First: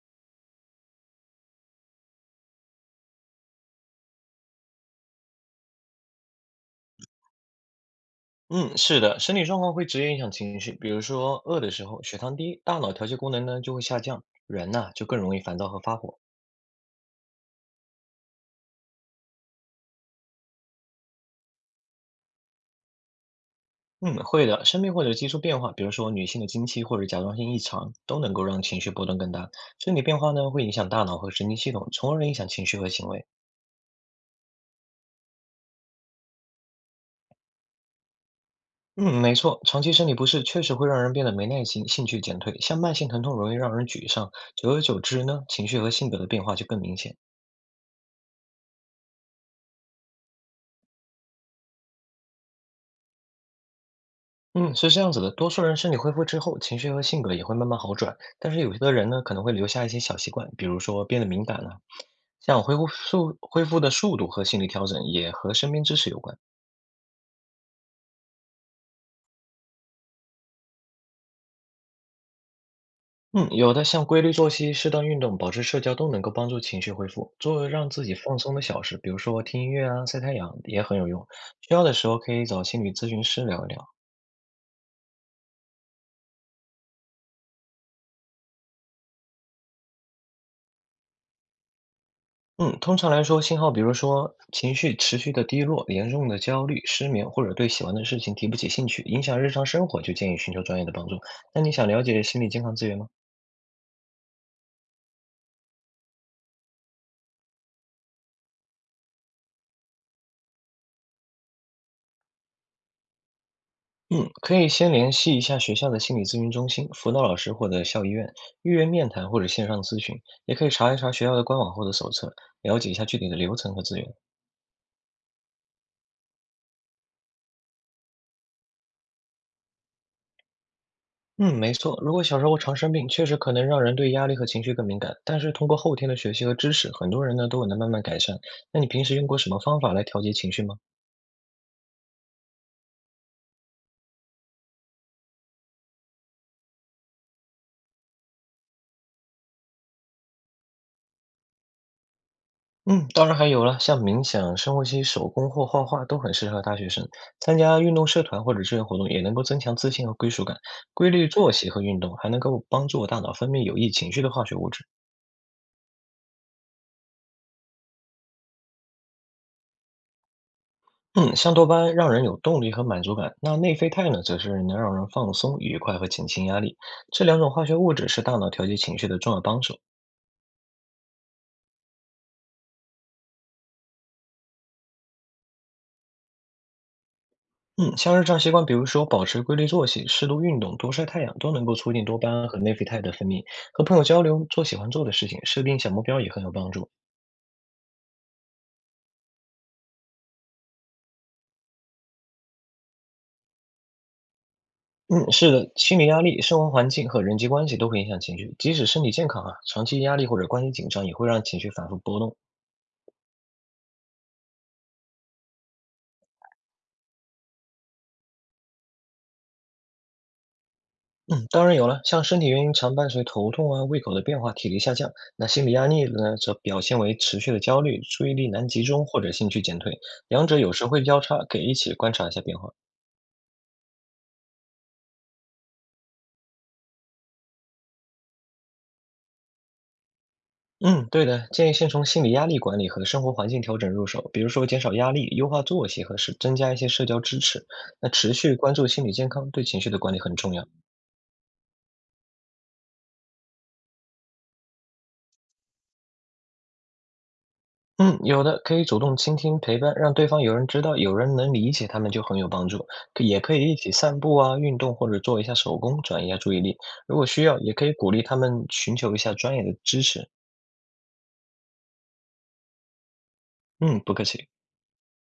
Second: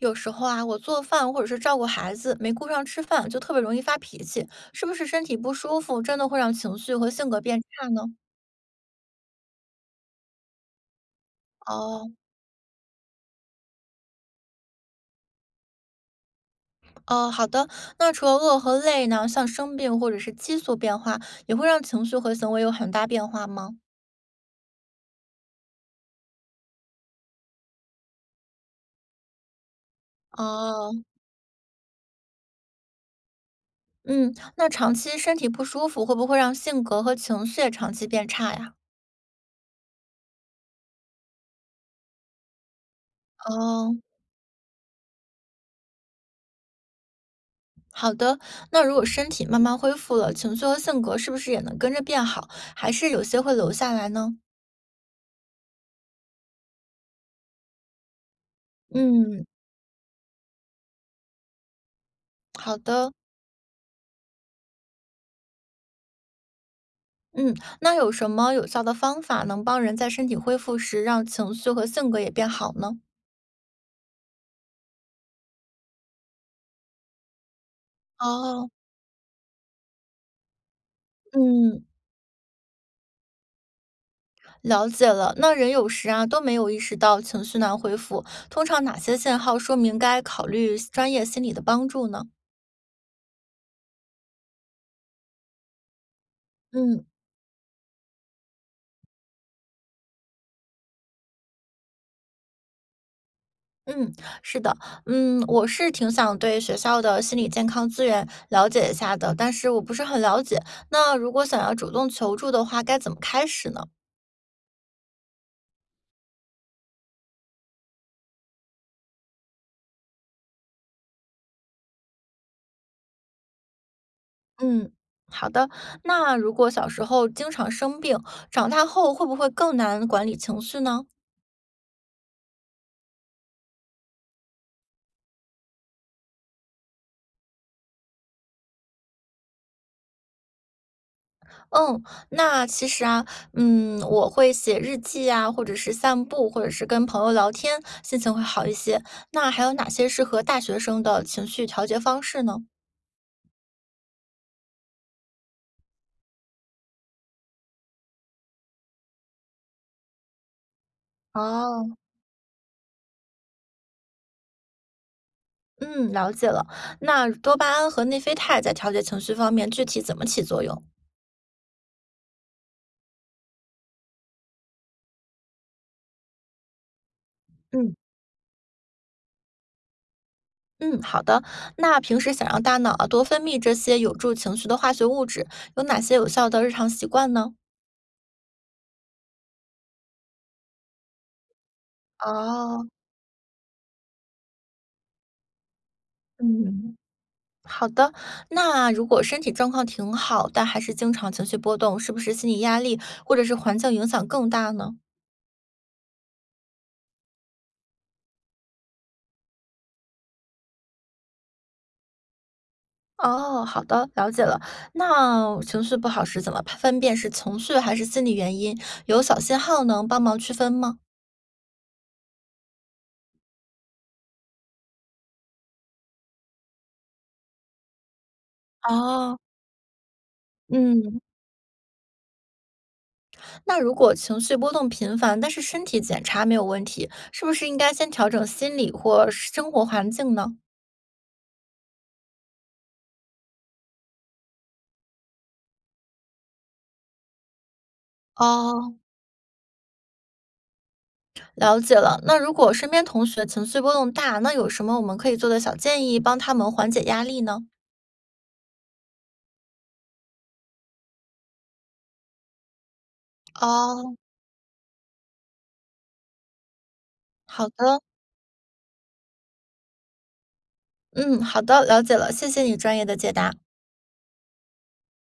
有时候啊，我做饭或者是照顾孩子，没顾上吃饭，就特别容易发脾气，是不是身体不舒服，真的会让情绪和性格变差呢？嗯，是的，身体状况会直接影响情绪。比如说，饿的时候哦血糖低，大脑调节功能呢就会下降，人呐、就更容易烦躁和发火。哦，好的。那除了饿和累呢，像生病或者是激素变化，也会让情绪和行为有很大变化吗？嗯，会的，生病或者激素变化，比如说女性的经期或者甲状腺异常，都能够让情绪波动更大。身体变化呢会影响哦，大脑和神经系统，从而影响情绪和行为。嗯，那长期身体不舒服，会不会让性格和情绪也长期变差呀？嗯，没错，长期身体不适确实会让人变得没耐心、兴趣减退，像慢性疼痛容易让人哦，沮丧，久而久之呢，情绪和性格的变化就更明显。好的。那如果身体慢慢恢复了，情绪和性格是不是也能跟着变好，还是有些会留下来呢？嗯，是这样子的，多数人身体恢复之后，情绪和性格也会慢慢好转，但是有些的人呢，可能嗯，会留下一些小习惯，比如说变得敏感了。像好恢复的，速恢复的速度和心理调整也和身边支持有关。嗯，那有什么有效的方法能帮人在身体恢复时让情绪和性格也变好呢？嗯，有的像规律作息、适当运动、保持社交都能够帮助情绪恢复。做让自己放松的哦，小事，比如说听音乐啊、晒太阳也很有用。需要嗯，的时候可以找心理咨询师聊一聊。了解了。那人有时啊都没有意识到情绪难恢复，通常哪些信号说明该考虑专业心理的帮助呢？嗯，通常来说，信号比如说情绪持续的低落、严重的焦虑、嗯失眠，或者对喜欢的事情提不起兴趣，影响日常生活，就建议寻求专业的帮助。那你想了解心理健康资源吗？嗯，是的，嗯，我是挺想对学校的心理健康资源了解一下的，但是我不是很了解。那如果想要主动求助的话，该怎么开始呢？嗯，可以先联系一下学校的心理咨询中心、辅导老师或者校医院，预约面谈或者线上咨询，也可以查一查学校的官网或者手册，了解一下具体的流程和资源。嗯，好的。那如果小时候经常生病，长大后会不会更难管理情绪呢？嗯，没错。如果小时候常生病，确实可能让人对压力和情绪更敏感。但是通过后天的学习和知识，很多人呢都有能慢慢改善。那你平时用过什么方法来调节情绪吗？嗯，那其实啊，嗯，我会写日记啊，或者是散步，或者是跟朋友聊天，心情会好一些。那还有哪些适合大学生的情绪调节方式呢？嗯，当然还有了，像冥想、深呼吸、手工或画画都很适合大学生。参加运动社团或者志愿活动也能够增强自信和归属感。规律作息和哦，运动还能够帮助大脑分泌有益情绪的化学物质。嗯，了解了。那多巴胺和内啡肽在调节情绪方面具体怎么起作用？嗯，像多巴胺让人有动力和满足感，那内啡肽呢，则是能让人放松、愉快和减轻压力。这两种化学物嗯。质是大脑调节情绪的重要帮手。嗯，好的。那平时想让大脑啊多分泌这些有助情绪的化学物质，有哪些有效的日常习惯呢？嗯，像日常习惯，比如说保持规律作息、适度运动、多晒太阳，都能够促进多巴胺和内啡哦，肽的分泌。和朋友交流、做喜欢做的事情、设定小目标也很有帮助。嗯，好的。那如果身体状况挺好，但还是经常情绪波动，是不是心理压力或者是环境影响更大呢？嗯，是的，心理压力、生活环境和人际关系都会影响情绪，即使身体健康啊，长期压力或者关系紧张也会让情绪反复波动。哦，好的，了解了。那情绪不好时怎么判分辨是情绪还是心理原因？有小信号能帮忙区分吗？嗯，当然有了，像身体原因常伴随头痛啊、胃口的变化、体力下降。那心理压力呢，则表现为持续的焦虑、注意力难集中或者哦，兴趣减退，两者有时会嗯。交叉，给一起观察一下变化。那如果情绪波动频繁，但是身体检查没有问题，是不是应该先调整心理或生活环境呢？嗯，对的，建议先从心理压力管理和生活环境调整入手，比如说减少压力、优化作息和是增加一些社交支持。那持续关注哦，心理健康，对情绪的管理很重要。了解了。那如果身边同学情绪波动大，那有什么我们可以做的小建议，帮他们缓解压力呢？嗯，有的可以主动倾听陪伴，让对方有人知道，有人能理解他们就很有帮助。可也可以一起哦，散步啊，运动或者做一下手工，转移一下注意力。如果需要，好也可以的，鼓励他们寻求一下专业的支持。嗯，好的，了解了，谢谢你专业的解答。嗯，不客气。